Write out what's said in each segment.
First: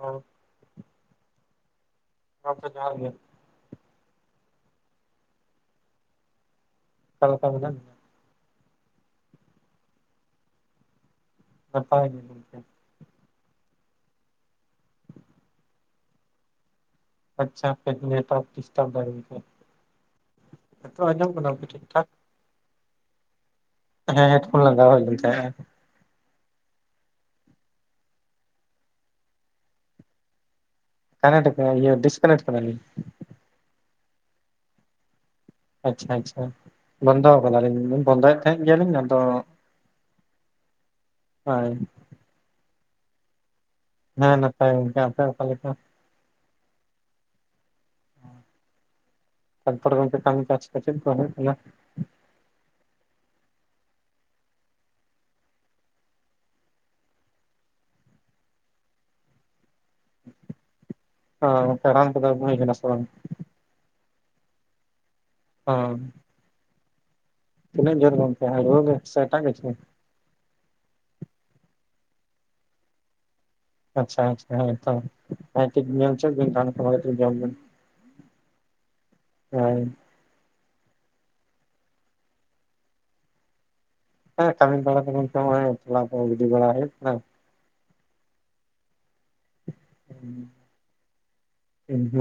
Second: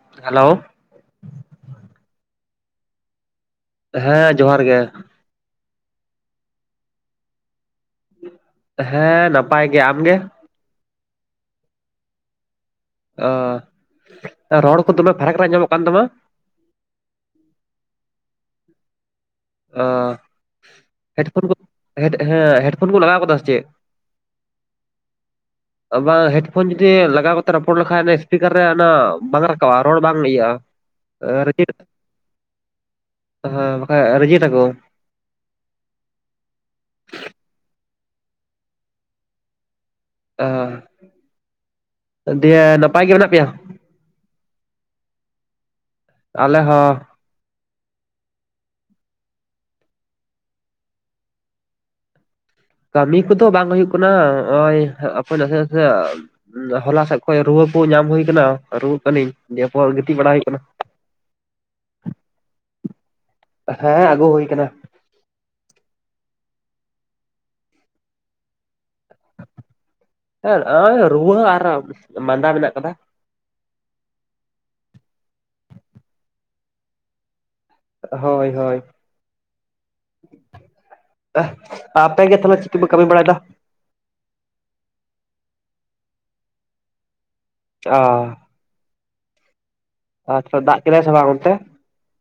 ᱦᱮᱸ ᱦᱮᱞᱳ ᱜᱚᱢᱠᱮ ᱡᱚᱦᱟᱨ ᱜᱮ᱾ ᱦᱮᱸ ᱡᱚᱦᱟᱨ ᱜᱮ᱾ ᱜᱚᱢᱠᱮ ᱞᱟᱹᱭ ᱵᱮᱱ ᱦᱮᱸ ᱱᱟᱯᱟᱭ ᱜᱮ, ᱟᱢ ᱜᱮ? ᱱᱟᱯᱟᱭ ᱜᱤ ᱜᱚᱢᱠᱮ᱾ ᱟᱹ ᱨᱚᱲ ᱠᱚ ᱫᱚᱢᱮ ᱯᱷᱟᱨᱟᱠ ᱨᱮ ᱟᱸᱡᱚᱢᱚᱜ ᱠᱟᱱ ᱛᱟᱢᱟ? ᱟᱪᱪᱷᱟ ᱠᱟ‌. ᱡ ᱱᱮᱴᱚᱣᱟᱨᱠ ᱰᱤᱥᱴᱟᱵ ᱫᱟᱭ ᱜᱚᱢᱠᱮ, ᱚ ᱱᱤᱛᱚᱜ ᱟᱸᱡᱚᱢᱚᱜ ᱦᱮᱰᱯᱷᱳᱱ ᱠᱟᱱᱟ ᱠᱚ ᱴᱷᱤᱠᱼᱴᱷᱟᱠ? ᱦᱮᱰ ᱦᱮᱸ ᱦᱮᱰᱯᱷᱳᱱ ᱠᱚ ᱞᱟᱜᱟᱣ ᱠᱟᱫᱟ ᱥᱮᱪᱮᱫ? ᱦᱮᱸ ᱦᱮᱰᱯᱷᱳᱱ ᱞᱟᱸᱜᱟ ᱦᱩᱭᱞᱮᱱ ᱛᱟᱦᱮᱸᱡ᱾ ᱵᱟᱝ ᱦᱮᱰᱯᱷᱳᱱ ᱡᱩᱫᱤ ᱞᱟᱜᱟᱣ ᱠᱟᱛᱮ ᱨᱚᱯᱚᱲ ᱞᱮᱠᱷᱟᱡ ᱥᱤᱥᱯᱤᱠᱟᱨ ᱨᱮ ᱚᱱᱟ ᱵᱟᱝ ᱨᱟᱠᱟᱵᱟ ᱨᱚᱲ ᱵᱟᱝ ᱤᱭᱟᱹᱜᱼᱟ᱾ ᱠᱟᱱᱟᱴᱠ ᱠᱟ ᱨᱮᱡᱮᱠᱴ ᱤᱭᱟᱹ ᱰᱤᱥᱠᱟᱱᱮᱴ ᱠᱟᱫᱟ ᱞᱤᱧ᱾ ᱦᱮᱸ ᱵᱟᱠᱷᱟᱡ ᱨᱤᱡᱮᱴ ᱟᱠᱚ᱾ ᱟᱪᱪᱷᱟ ᱟᱪᱪᱷᱟ ᱵᱚᱱᱫᱚ ᱠᱟᱫᱟᱞᱤᱧ, ᱵᱚᱱᱫᱚᱭᱮᱫ ᱛᱟᱦᱮᱸᱫ ᱜᱮᱭᱟᱞᱤᱧ ᱟᱫᱚ ᱦᱳᱭ ᱚ ᱫᱤᱭᱮ ᱱᱟᱯᱟᱭ ᱜᱮ ᱢᱮᱱᱟᱜ ᱯᱮᱭᱟ? ᱦᱮᱸ ᱱᱟᱯᱟᱭ ᱜᱮ, ᱟᱯᱮ ᱚᱠᱟ ᱞᱮᱠᱟ? ᱟᱞᱮ ᱦᱚ᱾ ᱚ ᱛᱟᱨᱯᱚᱨᱮ ᱜᱚᱢᱠᱮ ᱠᱟᱹᱢᱤ ᱠᱟᱪ ᱠᱚ ᱪᱮᱫ ᱞᱮᱠᱟ ᱦᱩᱭᱩᱜ ᱜᱮᱭᱟ? ᱠᱟᱹᱢᱤ ᱠᱚᱫᱚ ᱵᱟᱝ ᱦᱩᱭᱩᱜ ᱠᱟᱱᱟ ᱦᱚᱜᱼᱚᱭ ᱟᱯᱮ ᱱᱟᱥᱮ ᱱᱟᱥᱮ ᱦᱚᱞᱟ ᱥᱮᱫ ᱠᱷᱚᱡ ᱨᱩᱣᱟᱹ ᱠᱚ ᱧᱟᱢ ᱦᱩᱭᱩ ᱠᱟᱱᱟ ᱨᱩᱣᱟᱹᱜ ᱠᱟᱹᱱᱤᱧ᱾ ᱫᱤᱭᱮᱯᱚᱨ ᱜᱤᱛᱤᱡ ᱵᱟᱲᱟ ᱦᱩᱭᱩᱜ ᱠᱟᱱᱟ᱾ ᱚ ᱜᱚᱢᱠᱮ ᱨᱟᱱ ᱠᱚᱫᱚ ᱟᱹᱜᱩ ᱦᱩᱭ ᱠᱟᱱᱟ ᱥᱮ ᱵᱟᱝ? ᱦᱮᱸ ᱟᱹᱜᱩ ᱦᱩᱭ ᱠᱟᱱᱟ᱾ ᱦᱚᱸ ᱛᱱᱟᱹᱧ ᱡᱳᱨ ᱜᱚᱢᱠᱮ ᱦᱟᱭᱰᱳᱞᱤᱠ ᱥᱮ ᱮᱴᱟᱜ ᱠᱤᱪᱷᱩ? ᱦᱮᱸ ᱱᱚᱜ ᱨᱩᱣᱟᱹ ᱟᱨ ᱢᱟᱸᱫᱟ ᱢᱮᱱᱟᱜ ᱠᱟᱫᱟ᱾ ᱟᱪᱪᱷᱟ ᱟᱪᱪᱷᱟ ᱦᱮᱸᱛᱚ ᱵᱷᱟᱜᱮᱴᱷᱤᱠ ᱧᱮᱞ ᱦᱚᱪᱚᱜ ᱵᱤᱱ ᱨᱟᱱ ᱠᱚ ᱵᱷᱟᱜᱮᱴᱷᱤᱠ ᱡᱚᱢ ᱵᱤᱱ᱾ ᱦᱳᱭ ᱦᱳᱭ᱾ [inaudible] ᱟᱯᱮ ᱜᱮ ᱛᱟᱦᱚᱞᱮ ᱪᱤᱠ ᱠᱚᱯᱮ ᱠᱟᱹᱢᱤ ᱵᱟᱲᱟᱭᱫᱟ? ᱦᱮᱸ ᱠᱟᱹᱢᱤ ᱵᱟᱲᱟ ᱫᱚ ᱱᱤᱛᱜ ᱛᱚᱞᱟ ᱠᱚ ᱜᱤᱰᱤ ᱵᱟᱲᱟ ᱦᱩᱭᱩᱜ ᱠᱟᱱᱟ᱾ ᱚ᱾ ᱟᱪᱪᱷᱟ, ᱫᱟᱜ ᱠᱮᱫᱟᱭ ᱥᱮ ᱵᱟᱝ ᱚᱱᱛᱮ?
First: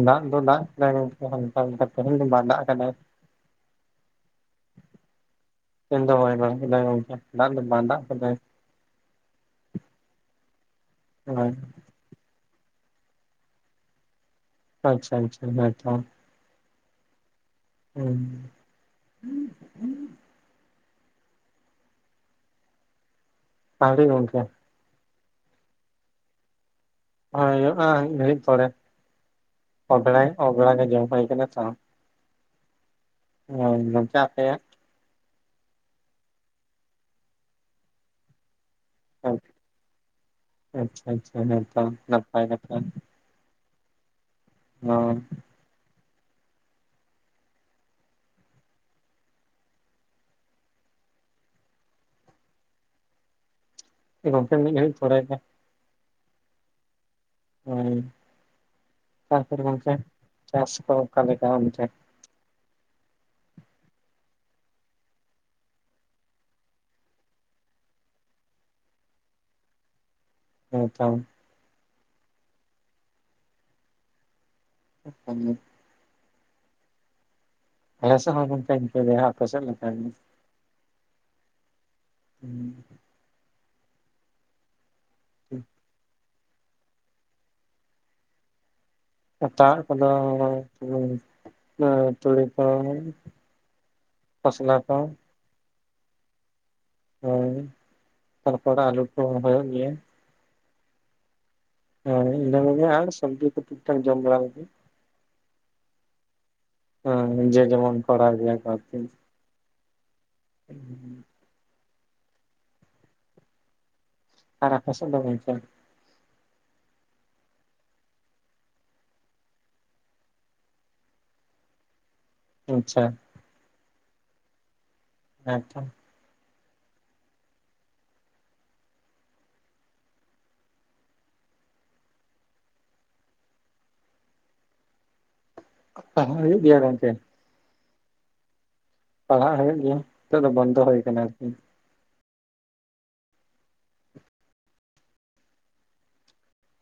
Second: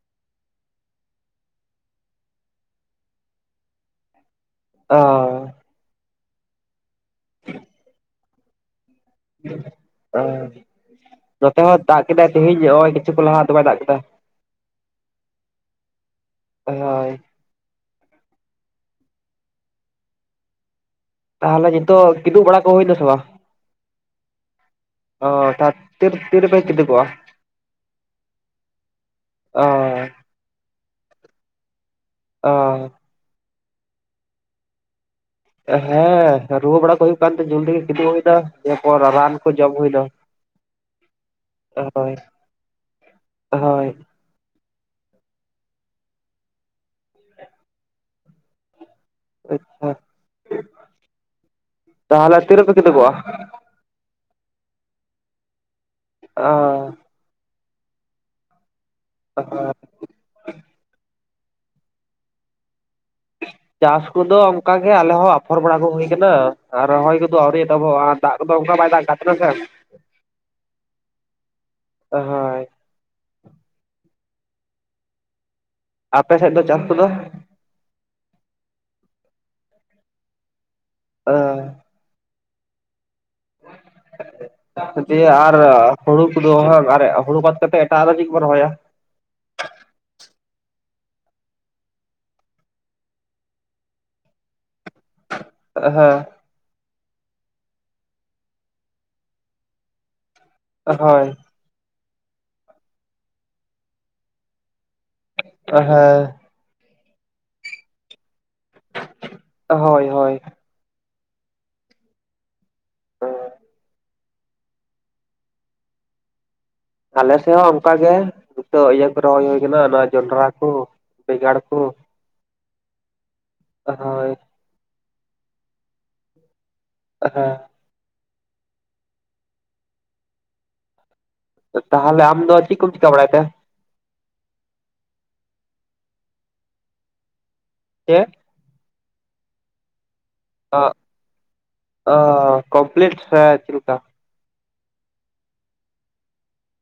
ᱫᱟᱜ ᱫᱚ ᱫᱟᱜ ᱠᱮᱫᱟᱭ ᱜᱚᱢᱠᱮ ᱦᱟᱞᱠᱟ ᱦᱟᱞᱠᱟ, ᱛᱮᱦᱮᱧ ᱫᱚ ᱵᱟᱭ ᱫᱟᱜ ᱠᱟᱫᱟᱭ᱾ ᱚ᱾ ᱛᱮᱦᱮᱧ ᱫᱚ ᱵᱟᱭ ᱫᱟᱜ ᱠᱟᱫᱟ ᱜᱚᱢᱠᱮ, [unintelligible] ᱫᱟᱜ ᱠᱟᱫᱟᱭ᱾ ᱚ ᱦᱳᱭ ᱱᱚᱛᱮ ᱦᱚᱸ ᱫᱟᱜ ᱠᱮᱫᱟᱭ ᱛᱮᱦᱮᱧ ᱱᱚᱜᱼᱚᱭ ᱠᱤᱪᱷᱩ ᱠᱷᱚᱱ ᱞᱟᱦᱟ ᱫᱚᱢᱮᱭ ᱫᱟᱜ ᱠᱮᱫᱟ᱾ ᱟᱪᱪᱷᱟ ᱟᱪᱪᱷᱟ ᱦᱮᱸᱛᱚ ᱦᱳᱭ ᱩᱸ ᱛᱟᱦᱚᱞᱮ ᱱᱤᱛᱚᱜ ᱠᱤᱫᱩᱵ ᱵᱟᱲᱟ ᱠᱚ ᱦᱩᱭ ᱱᱟ ᱥᱮ ᱵᱟᱝ? ᱟᱹᱣᱨᱤ ᱜᱚᱢᱠᱮ᱾ ᱚ ᱛᱟ ᱛᱤᱨᱮᱯᱮ ᱛᱤᱨᱮᱯᱮ ᱠᱤᱫᱩᱵᱚᱜᱼᱟ? ᱦᱩᱭᱩᱜᱼᱟ ᱢᱤᱫ ᱜᱷᱲᱤᱡ ᱯᱚᱨᱮ, ᱚ [unintelligible] ᱜᱮ ᱡᱚᱢ ᱦᱩᱭ ᱠᱟᱱᱟ ᱛᱚ᱾ ᱚ᱾ ᱦᱚᱭ ᱢᱚᱪᱟ ᱛᱮ ᱦᱮᱸ ᱨᱩᱣᱟᱹ ᱵᱟᱲᱟ ᱠᱚ ᱦᱩᱭᱩᱜ ᱠᱟᱱᱛᱮ ᱡᱚᱞᱫᱤ ᱜᱮ ᱠᱤᱫᱩᱵ ᱱᱟ᱾ ᱫᱤᱭᱮ ᱯᱚᱨ ᱨᱟᱱ ᱠᱚ ᱡᱚᱢ ᱦᱩᱭ ᱱᱟ ᱟᱪᱪᱷᱟ ᱟᱪᱪᱷᱟ ᱦᱮᱸᱛᱚ ᱦᱳᱭ᱾ ᱱᱟᱯᱟᱭ ᱠᱟᱛᱷᱟ ᱦᱳᱭ᱾ ᱦᱚ᱾ ᱟᱪᱪᱷᱟ, ᱛᱟᱦᱞᱮ ᱛᱤᱨᱮᱯᱮ ᱠᱤᱫᱩᱜᱼᱟ? ᱜᱚᱢᱠᱮ ᱢᱤᱫ ᱜᱷᱟᱹᱨᱤᱡ ᱯᱚᱨᱮ ᱜᱮ᱾ ᱚ᱾ ᱦ ᱛᱟᱯᱚᱨ ᱜᱚᱝᱠᱮ ᱪᱟᱥ ᱠᱚ ᱚᱠᱟᱮ ᱞᱮᱠᱟ ᱚᱱᱛᱮ? ᱪᱟᱥ ᱠᱚᱫᱚ ᱚᱱᱠᱟᱜᱮ ᱟᱞᱮᱦ ᱟᱯᱷᱚᱨ ᱵᱟᱲᱟ ᱠᱚ ᱦᱩᱭᱩ ᱟᱠᱟᱱᱟ᱾ ᱟᱨ ᱨᱚᱦᱚᱭ ᱠᱚᱫᱚ ᱟᱹᱣᱨᱤ ᱮᱛᱟᱵᱚᱜᱼᱟ᱾ ᱫᱟᱜ ᱠᱚᱫᱚ ᱚᱱᱠᱟ ᱵᱟᱭ ᱫᱟᱜ ᱟᱠᱟᱛ ᱛᱟᱦᱮᱱᱟᱥᱮ ᱾ ᱦᱮ ᱪᱚᱝ ᱦᱳᱭ ᱟ [unintelligible] ᱟᱯᱮ ᱥᱮᱫ ᱫᱚ ᱪᱟᱥ ᱠᱚᱫᱚ? ᱟᱞᱮ ᱥᱮᱫ ᱦᱚᱸ ᱜᱚᱝᱠᱮ ᱤᱱᱠᱟᱹᱜᱮ ᱟᱯᱮᱥᱮᱫ ᱞᱮᱠᱟᱜᱮ᱾ ᱚ ᱦᱩᱸ ᱫᱤᱭᱮ ᱟᱨ ᱜᱮ᱾ ᱦᱩᱲᱩ [unintelligible] ᱟᱨ ᱦᱩᱲᱩ ᱵᱟᱫ ᱠᱟᱛᱮᱮᱫ ᱮᱴᱟᱜ ᱟᱨᱚ ᱪᱮᱫ ᱜᱮ ᱠᱚᱱ ᱨᱚᱦᱚᱭᱟ? ᱮᱴᱟ-ᱟ ᱠᱚᱫᱚ ᱛᱩᱲᱤ ᱠ ᱠᱷᱚᱥᱞᱟ ᱠᱚ ᱦᱮᱸ ᱦᱳᱭ ᱛᱟᱨᱯᱚᱨ ᱟᱹᱞᱩ ᱠᱚᱦᱚᱸ ᱨᱚᱦᱚᱭ-ᱚ ᱜᱮᱭᱟ᱾ ᱦᱳᱭ ᱦᱮᱸ ᱤᱱᱟᱹ ᱠᱚᱜᱮ ᱟᱨ ᱥᱚᱵᱽᱡᱤ ᱠᱚ ᱴᱤᱠᱴᱷᱟᱠ ᱡᱚᱢ ᱵᱟᱲᱟ ᱞᱟᱹᱜᱤᱫ ᱦᱮᱸ ᱦᱮᱸ ᱡᱮ ᱡᱮᱢᱚᱱ ᱠᱚᱨᱟᱣ ᱜᱮᱭᱟ ᱠᱚ ᱟᱨᱠᱤ᱾ ᱦᱳᱭ ᱦᱳᱭ [inaudible] [unintelligible] ᱟᱨ ᱟᱯᱮ ᱥᱮᱫ ᱫᱚ ᱜᱚᱝᱠᱮ? ᱟᱞᱮ ᱥᱮᱫ ᱦᱚᱸ ᱚᱱᱠᱟ ᱜᱮ ᱡᱚᱛᱚ ᱤᱭᱟᱹ ᱠᱚ ᱨᱚᱦᱚᱭ ᱦᱩᱭ ᱠᱟᱱᱟ ᱱᱚᱣᱟ ᱡᱚᱸᱱᱰᱨᱟ ᱠᱚ ᱵᱮᱸᱜᱟᱲ ᱠᱚ ᱟᱪᱪᱷᱟ ᱦᱳᱭ [unintelligible] [unintelligible] ᱛᱟᱦᱞᱮ ᱟᱢ ᱫᱚ ᱪᱮᱫ ᱠᱚᱢ ᱪᱤᱠᱟᱹ ᱵᱟᱲᱟᱭ ᱮᱫ ᱛᱮ? ᱞᱟᱲᱦᱟᱭ ᱦᱩᱭᱩ ᱜᱤᱭᱟ ᱜᱚᱝᱠᱮ᱾ ᱪᱮᱫ ᱯᱟᱲᱦᱟᱜ ᱦᱩᱭᱩᱜ ᱜᱮᱭᱟ ᱱᱤᱛᱚᱜ ᱫᱚ ᱵᱚᱱᱫᱚ ᱦᱩᱭ ᱟᱠᱟᱱᱟ ᱟᱨᱠᱤ᱾ ᱚ ᱠᱚᱢᱯᱞᱤᱴ ᱥᱮ ᱪᱮᱫ ᱞᱮᱠᱟ?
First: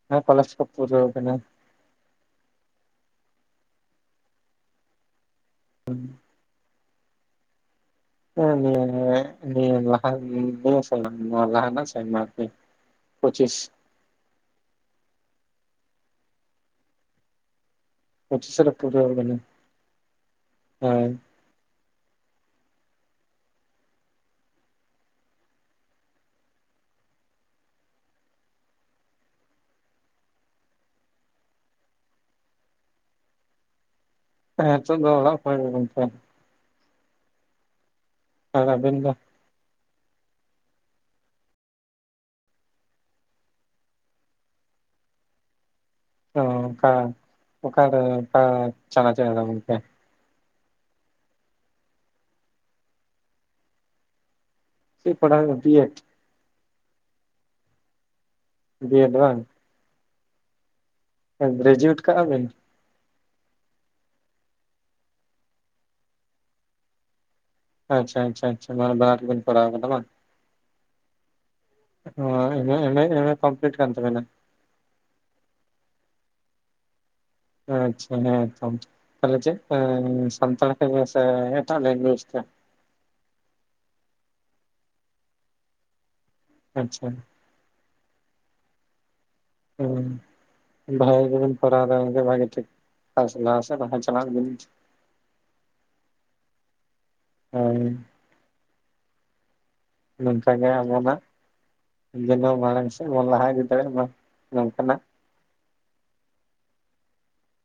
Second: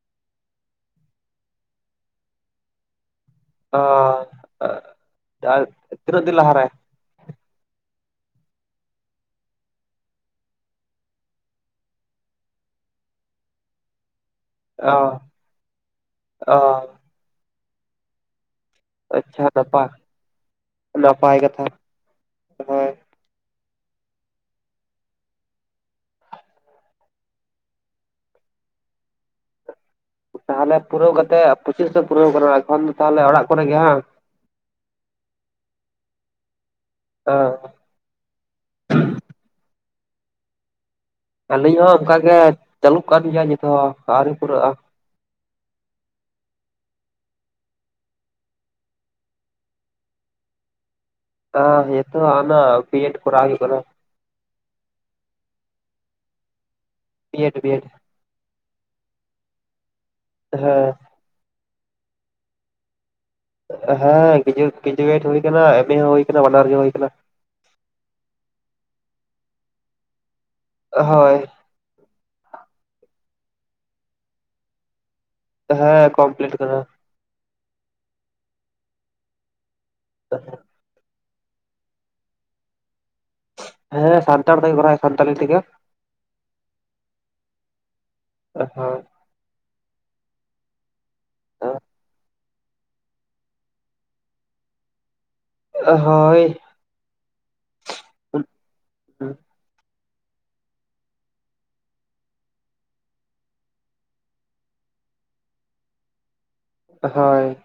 ᱦᱮᱸ ᱠᱚᱞᱮᱡᱽ ᱠᱚ ᱯᱩᱨᱟᱹᱣ ᱟᱠᱟᱱᱟ᱾ ᱚ ᱛᱤᱱᱟᱹᱜ ᱫᱤᱱ ᱞᱟᱦᱟ ᱨᱮ? ᱦᱮ ᱱᱤᱭᱟᱹ [unintelligible] ᱞᱟᱦᱟ ᱱᱟᱜ ᱥᱮᱨᱢᱟ ᱟᱨ ᱠᱤ ᱯᱚᱸᱪᱤᱥ ᱚ ᱚ ᱯᱚᱸᱪᱤᱥ ᱨᱮ ᱯᱩᱨᱟᱹᱣ ᱠᱟᱱᱟ᱾ ᱟᱪᱪᱷᱟ ᱱᱟᱯᱟᱭ ᱦᱚᱭ ᱱᱟᱯᱟᱭ ᱠᱟᱛᱷᱟ ᱦᱳᱭ ᱛᱟᱦᱞᱮ ᱯᱩᱨᱟᱹᱣ ᱠᱟᱛᱮ ᱯᱚᱸᱪᱤᱥ ᱫᱚ ᱯᱩᱨᱟᱹᱣ ᱠᱟᱱᱟ ᱮᱠᱷᱚᱱ ᱫᱚ ᱛᱟᱦᱞᱮ ᱚᱲᱟᱜ ᱠᱚᱨᱮ ᱜᱮ ᱵᱟᱝ ᱦᱮᱸ ᱱᱤᱛᱚᱜ ᱫᱚ ᱚᱲᱟᱜ ᱠᱚᱨᱮ ᱜᱮ ᱜᱚᱝᱠᱮ᱾ ᱚ ᱟᱨ ᱟᱵᱤᱱ ᱫᱚ ᱟᱹᱞᱤᱧ ᱦᱚᱸ ᱚᱱᱠᱟ ᱜᱮ ᱪᱟᱹᱞᱩᱜ ᱠᱟᱱ ᱜᱮᱭᱟ ᱱᱤᱛ ᱦᱚᱸ ᱟᱹᱣᱨᱤ ᱯᱩᱨᱟᱹᱜᱼᱟ ᱚ ᱚᱠᱟ ᱚᱠᱟ ᱨᱮ ᱚᱠᱟ ᱪᱟᱱᱟ ᱨᱮ ᱟᱫᱚ ᱜᱚᱝᱠᱮ? ᱱᱤᱛᱚᱜ ᱚᱱᱟ ᱵᱤᱭᱮᱰ ᱠᱚᱨᱟᱣ ᱦᱳᱭᱳᱜ ᱠᱟᱱᱟ ᱪᱮᱫ ᱯᱟᱲᱦᱟᱣ ᱵᱤᱭᱮᱰ ᱵᱤᱭᱮᱰ ᱵᱤᱭᱮᱰ ᱵᱤᱭᱮᱰ ᱵᱟᱝ ᱦᱮᱸ ᱜᱨᱮᱡᱩᱭᱮᱴ ᱠᱟᱜᱼᱟ ᱵᱤᱱ? ᱦᱮᱸ ᱜᱮᱡᱩᱭᱮᱴ ᱜᱨᱮᱡᱩᱭᱮᱴ ᱦᱩᱭ ᱟᱠᱟᱱᱟ ᱮᱢ ᱮ ᱦᱚᱸ ᱦᱩᱭ ᱠᱟᱱᱟ ᱵᱟᱱᱟᱨ ᱜᱮ ᱦᱩᱭ ᱠᱟᱱᱟ ᱟᱪᱪᱷᱟ ᱟᱪᱪᱷᱟ ᱟᱪᱪᱷᱟ ᱢᱟᱱᱮ ᱵᱟᱱᱟᱨ ᱜᱮ ᱵᱮᱱ ᱠᱚᱨᱟᱣ ᱟᱠᱟᱫᱟ ᱵᱟᱝ ᱦᱳᱭ ᱦᱳᱭ ᱮᱢ ᱮ ᱮᱢ ᱮ ᱮᱢ ᱮ ᱠᱚᱢᱯᱞᱤᱴ ᱠᱟᱱ ᱛᱟᱵᱤᱱᱟ ᱦᱮᱸ ᱠᱚᱢᱯᱞᱤᱴ ᱠᱟᱫᱟ ᱟᱪᱪᱷᱟ ᱦᱮᱸᱛᱚ ᱛᱟᱞᱦᱮ ᱪᱮᱫ ᱥᱟᱱᱛᱟᱲ ᱛᱮ ᱜᱮ ᱥᱮ ᱮᱴᱟᱜ ᱞᱮᱝᱜᱩᱭᱮᱡᱽ ᱛᱮ? ᱦᱮᱸ ᱥᱟᱱᱛᱟᱲ ᱛᱮ ᱜᱮ ᱠᱚᱨᱟᱣ ᱦᱳᱭᱳᱜ ᱠᱟᱱᱟ ᱥᱟᱱᱛᱟᱞᱤ ᱛᱮᱜᱮ ᱟᱪᱪᱷᱟ ᱦᱳᱭ ᱵᱷᱟᱜᱮ ᱜᱮ ᱵᱤᱱ ᱯᱟᱲᱦᱟᱣ ᱫᱟ ᱜᱚᱝᱠᱮ ᱵᱷᱟᱹᱜᱮ ᱴᱷᱤᱠ ᱯᱷᱟᱥ ᱞᱟᱦᱟ ᱥᱮᱫ ᱞᱟᱦᱟ ᱪᱟᱞᱟᱜ ᱵᱤᱱ ᱦᱳᱭ ᱦᱳᱭ ᱱᱚᱝᱠᱟ ᱜᱮ ᱟᱵᱚᱱᱟᱜ ᱡᱮᱱᱚ ᱢᱟᱲᱟᱝ ᱥᱮᱫ ᱵᱚᱱ ᱞᱟᱦᱟ ᱤᱫᱤ ᱫᱟᱲᱮᱭᱟᱜ ᱢᱟ ᱱᱚᱝᱠᱟᱱᱟᱜ ᱦᱳᱭ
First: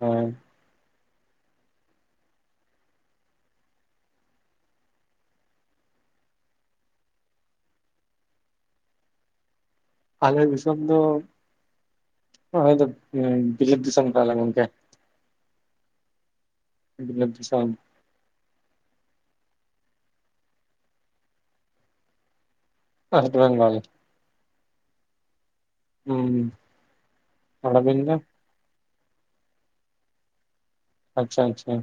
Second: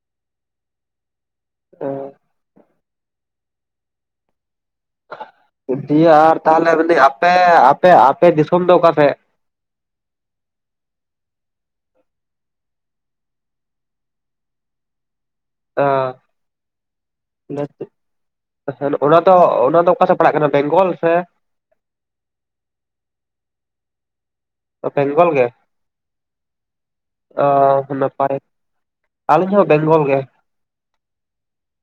ᱦᱳᱭ ᱚ ᱫᱤᱭᱮ ᱟᱨ ᱛᱟᱦᱟᱞᱮ ᱢᱮᱱᱫᱟᱹᱧ ᱟᱯᱮ ᱟᱯᱮ ᱟᱯᱮ ᱫᱤᱥᱚᱢ ᱫᱚ ᱚᱠᱟᱥᱮᱫ? ᱟᱞᱮ ᱫᱤᱥᱚᱢ ᱫᱚ ᱚᱭ ᱫᱚᱯ ᱵᱤᱞᱟᱹᱛ ᱫᱤᱥᱚᱢ ᱠᱟᱱᱟᱞᱮ ᱜᱚᱝᱠᱮ ᱟ ᱵᱤᱞᱟᱹᱛ ᱫᱤᱥᱚᱢ ᱡᱟᱹᱥᱛᱤᱜ ᱟᱪᱪᱷᱟ ᱚᱱᱟ ᱫᱚ ᱚᱱᱟ ᱫᱚ ᱚᱠᱟ ᱥᱮᱫ ᱯᱟᱲᱟᱜ ᱠᱟᱱᱟ ᱵᱮᱝᱜᱚᱞ ᱥᱮ ᱳᱭᱮᱥᱴ ᱵᱮᱝᱜᱚᱞ ᱚ ᱵᱮᱝᱜᱚᱞ ᱜᱮ ᱦᱩᱸ ᱚ ᱟᱵᱤᱱ ᱱᱟᱯᱟᱭ ᱟᱞᱮ ᱦᱚᱸ ᱵᱮᱝᱜᱚᱞ ᱜᱮ ᱟᱪᱪᱷᱟ ᱟᱪᱪᱷᱟ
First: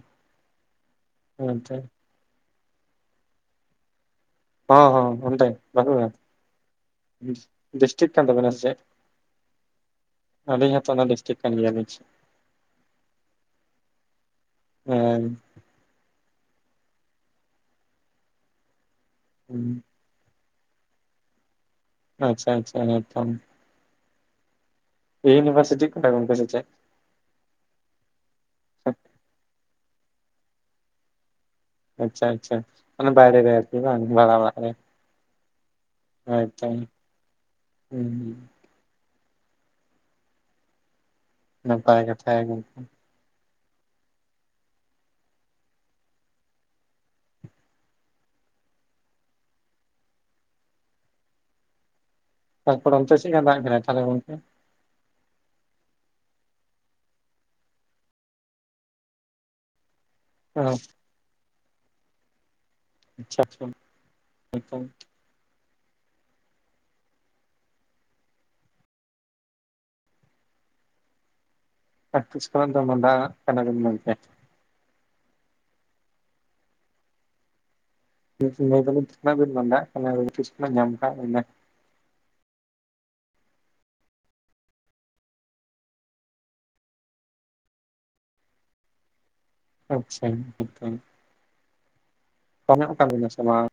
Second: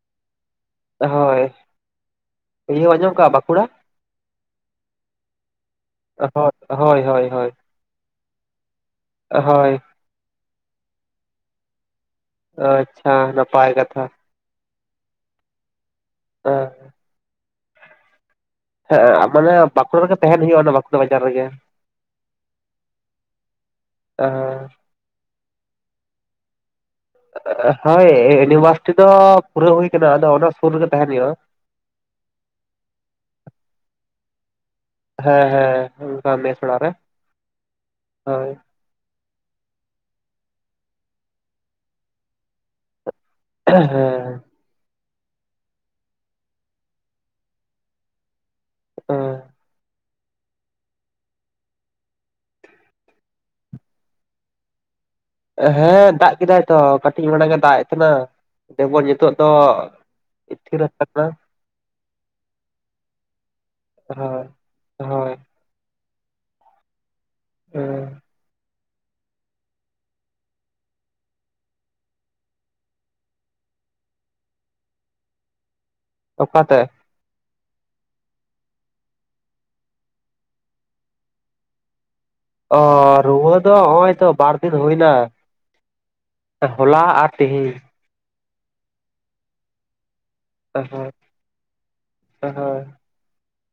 ᱦᱩᱸ ᱪᱮ ᱤᱭᱟᱹᱢ ᱟᱸᱡᱚᱢ ᱠᱟᱜᱼᱟ ᱵᱟᱸᱠᱩᱲᱟ ᱦᱚᱸ ᱦᱚᱸ ᱚᱸᱰᱮ ᱵᱟᱸᱠᱩᱲᱟ ᱦᱳᱭ ᱦᱳᱭ ᱦᱳᱭ ᱦᱳᱭ ᱰᱤᱥᱴᱤᱠ ᱠᱟᱱ ᱛᱟᱵᱤᱱᱟ ᱥᱮ ᱪᱮᱫ? ᱦᱳᱭ, ᱟᱹᱞᱤᱧ ᱦᱚᱸᱛᱚ ᱚᱱᱟ ᱰᱤᱥᱴᱤᱠ ᱠᱟᱱ ᱜᱮᱭᱟᱞᱤᱧ ᱚ ᱟᱪᱪᱷᱟ ᱱᱟᱯᱟᱭ ᱠᱟᱛᱷᱟ ᱦᱮᱸ ᱚ ᱦᱮᱸᱜ ᱮ ᱢᱟᱱᱮ ᱵᱟᱸᱠᱩᱲᱟ ᱨᱮᱜᱮ ᱛᱟᱦᱮᱱ ᱦᱩᱭᱩᱜᱼᱟ ᱚᱱᱟ ᱵᱟᱸᱠᱩᱲᱟ ᱵᱟᱡᱟᱨ ᱨᱮᱜᱮ ᱟᱪᱪᱷᱟ ᱟᱪᱪᱷᱟ ᱦᱮᱸ ᱛᱚᱢ ᱤᱭᱩᱱᱤᱵᱷᱟᱨᱥᱤᱴᱤ ᱠᱚᱨᱮ ᱜᱚᱝᱠᱮ ᱥᱮᱪᱮᱜ? ᱦᱳᱭ ᱤᱭᱩᱱᱤᱵᱷᱟᱨᱥᱤᱴᱤ ᱫᱚ ᱯᱩᱨᱟᱹ ᱦᱩᱭ ᱠᱟᱱᱟ ᱟᱫᱚ ᱚᱱᱟ ᱥᱩᱨ ᱨᱮᱜᱮ ᱛᱟᱦᱮᱱ ᱦᱩᱭᱩᱜᱼᱟ ᱟᱪᱪᱷᱟ ᱟᱪᱪᱷᱟ ᱚᱱᱟ ᱵᱟᱭᱨᱮ ᱨᱮ ᱟᱨᱠᱤ ᱵᱟᱝ ᱵᱷᱟᱲᱟ ᱚᱲᱟᱜ ᱨᱮ ᱦᱮᱸ ᱦᱮᱸ ᱚᱱᱠᱟ ᱢᱮᱥ ᱦᱳᱭᱛᱚ ᱚᱲᱟᱜ ᱨᱮ ᱦᱩᱸ ᱦᱳᱭ ᱱᱟᱯᱟᱭ ᱠᱟᱛᱷᱟ ᱜᱮ ᱜᱚᱝᱠᱮ ᱦᱮᱸ ᱚ ᱛᱟᱨᱯᱚᱨ ᱚᱱᱛᱮ ᱪᱮᱫᱠᱟ ᱫᱟᱜ ᱠᱮᱫᱟᱭ ᱛᱟᱞᱦᱮ ᱜᱚᱝᱠᱮ? ᱦᱮᱸ ᱫᱟᱜ ᱠᱮᱫᱟᱭ ᱛᱚ ᱠᱟᱹᱴᱤᱡ ᱢᱟᱲᱟᱝ ᱮ ᱫᱟᱜ ᱮᱜ ᱛᱮᱱᱟ ᱡᱮᱢᱚᱱ ᱱᱤᱛᱚᱜ ᱫᱚ ᱠᱟᱹᱡ ᱛᱷᱤᱨ ᱠᱟᱱᱟ ᱟᱪᱪᱷᱟ ᱟᱪᱪᱷᱟ᱾ ᱦᱳᱭ ᱦᱳᱭ ᱚ ᱛᱤᱥ ᱠᱷᱚᱱ ᱫᱚ ᱢᱟᱰᱟᱣᱟᱜ ᱠᱟᱱᱟ ᱵᱤᱱ ᱜᱚᱝᱠᱮ ᱚᱠᱟᱛᱮ ᱢᱤᱥ ᱢᱮᱫᱟᱞᱤᱧ ᱛᱤᱱᱟᱹᱜ ᱵᱤᱱ ᱢᱟ ᱫᱟᱜ ᱠᱟᱱᱟ ᱛᱤᱥ ᱠᱷᱚᱱᱟᱜ ᱧᱟᱢ ᱠᱟᱜ ᱵᱤᱱᱟ ᱚ ᱨᱩᱣᱟᱹ ᱫᱚ ᱚᱭ ᱛᱚ ᱵᱟᱨ ᱫᱤᱱ ᱦᱩᱭᱱᱟ ᱦᱚᱞᱟ ᱟᱨ ᱛᱤᱦᱮᱧ ᱟᱪᱪᱷᱟ ᱱᱤᱛ ᱦᱚ ᱦᱳᱭ ᱦᱳᱭ ᱠᱚᱢᱚᱜ ᱠᱟᱵᱤᱱᱟ ᱥᱮ ᱵᱟᱝ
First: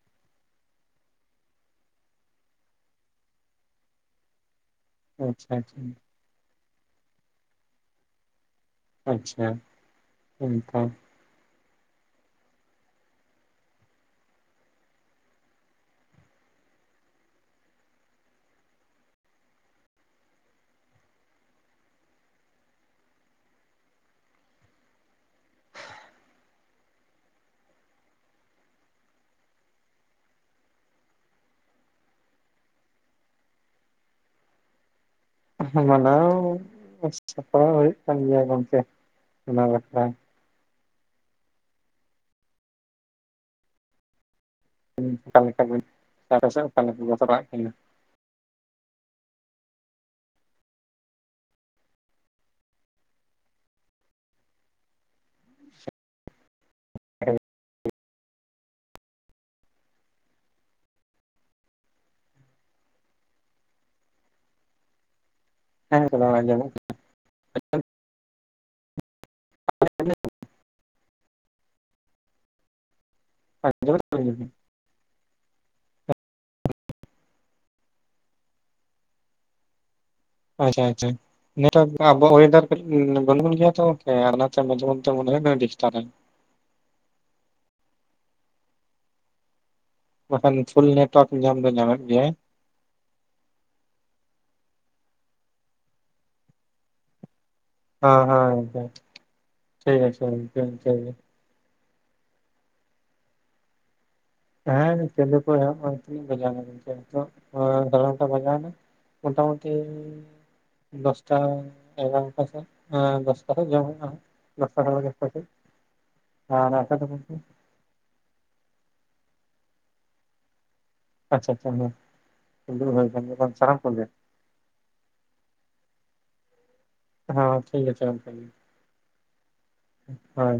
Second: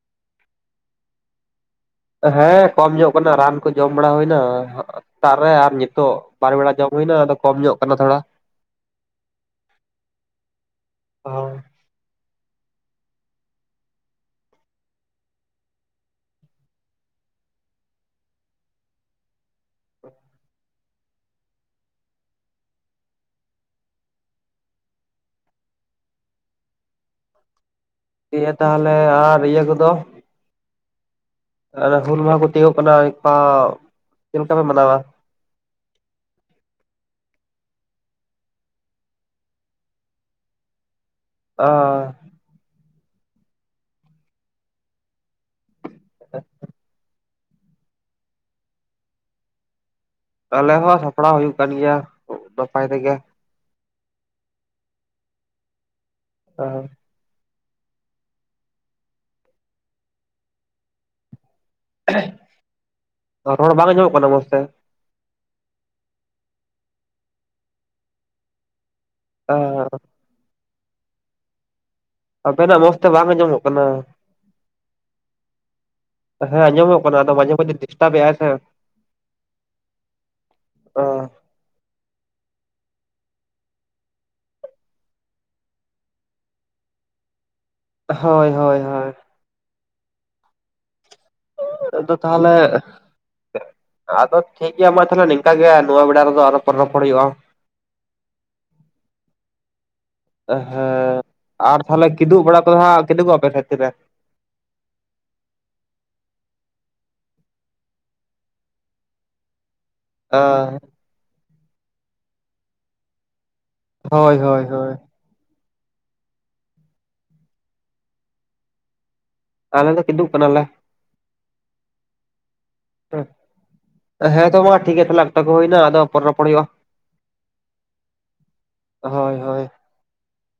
ᱦᱮᱸ ᱠᱚᱢ ᱧᱚᱜ ᱠᱟᱱᱟ ᱨᱟᱱ ᱠᱚ ᱡᱚᱢ ᱵᱟᱲᱟ ᱦᱩᱭᱱᱟ ᱥᱮᱛᱟᱜ ᱨᱮ ᱟᱪᱪᱷᱟ ᱟᱨ ᱱᱤᱛᱚᱜ ᱵᱟᱨ ᱵᱮᱲᱟ ᱡᱚᱢ ᱦᱩᱭᱱᱟ ᱟᱫᱚ ᱠᱚᱢ ᱧᱚᱜ ᱠᱟᱱᱟ ᱛᱷᱚᱲᱟ ᱟᱪᱪᱷᱟ ᱩᱱᱠᱟ ᱦᱚᱭ ᱫᱮᱭᱟ ᱛᱟᱦᱟᱞᱮ ᱟᱨ ᱤᱭᱟᱹ ᱠᱚᱫᱚ ᱟᱨ ᱦᱩᱞ ᱢᱟᱦᱟ ᱠᱚ ᱛᱤᱭᱳᱜᱚᱜ ᱠᱟᱱᱟ ᱤᱯᱟᱣ ᱪᱮᱫ ᱞᱮᱠᱟ ᱯᱮ ᱢᱟᱱᱟᱣᱟ ᱢᱟᱱᱟᱣ ᱥᱟᱯᱲᱟᱣ ᱦᱩᱭᱩᱜ ᱠᱟᱱ ᱜᱮᱭᱟ ᱜᱚᱝᱠᱮ ᱚᱱᱟ ᱵᱟᱠᱷᱨᱟ ᱚᱻ ᱩᱸ ᱚᱠᱟ ᱞᱮᱠᱟ ᱜᱮ ᱠᱟᱨᱮᱥᱮᱜ ᱚᱠᱟ ᱞᱮᱠᱟ ᱜᱚᱥᱟᱨᱟᱜ ᱠᱟᱱᱟ ᱟᱞᱮ ᱦᱚᱸ ᱥᱟᱯᱲᱟᱣ ᱦᱩᱭᱩᱜ ᱠᱟᱱ ᱜᱮᱭᱟ ᱱᱟᱯᱟᱭ ᱛᱮᱜᱮ [inaudible] ᱟᱨ [inaudible] ᱮᱦᱮ ᱨᱚᱲ ᱵᱟᱝ ᱟᱸᱡᱚᱢᱚᱜ ᱠᱟᱱᱟ ᱢᱚᱡᱽᱛᱮ ᱦᱮᱸ ᱨᱚᱲ ᱟᱸᱡᱚᱢᱚᱜ ᱠᱟᱱᱟ ᱚ ᱟᱵᱮᱱᱟᱜ ᱢᱚᱡᱽ ᱛᱮ ᱵᱟᱝ ᱟᱸᱡᱚᱢᱚᱜ ᱠᱟᱱᱟ ᱦᱮᱸ ᱟᱸᱡᱚᱢᱚᱜ ᱠᱟᱱᱟ ᱟᱫᱚ ᱢᱟᱡᱷᱮ ᱢᱩᱫᱡᱷᱮ ᱰᱤᱥᱴᱟᱵ ᱮᱫ ᱟᱭ ᱥᱮ [inaudible] ᱟᱪᱪᱷᱟ ᱟᱪᱪᱷᱟ ᱱᱮᱴᱳᱭᱟᱨᱠ ᱟᱵᱚᱣᱟᱜ ᱳᱭᱮᱫᱟᱨ ᱜᱩᱱ ᱜᱩᱱ ᱜᱮᱭᱟ ᱛᱚ ᱜᱚᱝᱠᱮ ᱟᱨ ᱚᱱᱟᱛᱮ ᱢᱟᱡᱷᱮ ᱢᱚᱫᱽᱫᱷᱮ ᱢᱚᱱᱮ ᱦᱳᱭᱳᱜ ᱠᱟᱱᱟ ᱰᱤᱥᱴᱟᱵ ᱟᱭ ᱦᱳᱭ ᱦᱳᱭ ᱦᱳᱭ ᱵᱟᱠᱷᱟᱱ ᱯᱷᱩᱞ ᱱᱮᱴᱚᱣᱟᱨᱠ ᱧᱟᱢ ᱫᱚ ᱧᱟᱢᱮᱫ ᱜᱮᱭᱟᱭ ᱮᱜ ᱟᱫᱚ ᱴᱷᱤᱠ ᱜᱮᱭᱟ ᱢᱟ ᱛᱟᱦᱚᱞᱮ ᱱᱤᱝᱠᱟ ᱜᱮ ᱱᱚᱣᱟ ᱵᱮᱲᱟ ᱨᱮᱫᱚ ᱟᱨᱚ ᱨᱚᱯᱚᱲ ᱦᱩᱭᱩᱜ-ᱟ᱾ ᱦᱮᱸ ᱦᱮᱸ ᱜᱚᱝᱠᱮ ᱴᱷᱤᱠ ᱟᱪᱷᱮ ᱜᱚᱢᱠᱮ ᱴᱷᱤᱠ ᱜᱮᱭᱟ ᱦᱮᱸ ᱟᱨ ᱛᱟᱦᱚᱞᱮ ᱠᱤᱫᱩᱵ ᱵᱟᱲᱟ ᱠᱚᱫᱚ ᱦᱟᱸᱜ ᱠᱤᱫᱩᱵᱚᱜ ᱟᱯᱮ ᱛᱤᱨᱮ ᱦᱮᱸ [unintelligible] ᱥᱟᱲᱮ ᱱᱚᱴᱟ ᱵᱟᱡᱟᱣ ᱱᱟ ᱢᱳᱴᱟᱢᱩᱴᱤ ᱚ ᱫᱚᱥᱴᱟ ᱮᱜᱟᱨᱚᱴᱟ ᱥᱮᱫ, ᱮᱸ ᱫᱚᱥᱴᱟ ᱥᱮᱫ ᱡᱚᱢ ᱦᱩᱭᱩᱜ-ᱟ ᱦᱳᱭ ᱦᱳᱭ ᱫᱚᱥᱴᱟ ᱦᱳᱭ ᱥᱟᱲᱮ ᱫᱚᱥ᱾ ᱢᱟ ᱥᱮᱫ [unintelligible] ᱟᱞᱮ ᱫᱚ ᱠᱤᱫᱩᱵ ᱠᱟᱱᱟᱞᱮ᱾ ᱟᱪᱪᱷᱟ ᱟᱪᱪᱷᱟ ᱦᱩᱸ, ᱠᱤᱫᱩᱯ ᱦᱩᱭ ᱠᱟᱱᱜᱮᱭᱟ ᱮᱠᱫᱚᱢ ᱥᱟᱱᱟᱢ ᱠᱚ ᱜᱮ? ᱦᱮᱸ ᱛᱚ ᱢᱟ ᱴᱷᱤᱠ ᱛᱟᱞᱦᱮ ᱚᱠᱛᱚ ᱦᱩᱭᱱᱟ ᱟᱫᱚ ᱯᱚᱨᱮ ᱨᱚᱯᱚᱲ ᱦᱩᱭᱩᱜ-ᱟ᱾ ᱦᱚᱸ ᱴᱷᱤᱠ ᱟᱪᱷᱮ ᱜᱚᱝᱠᱮ ᱦᱳᱭ ᱦᱳᱭ ᱦᱳᱭ᱾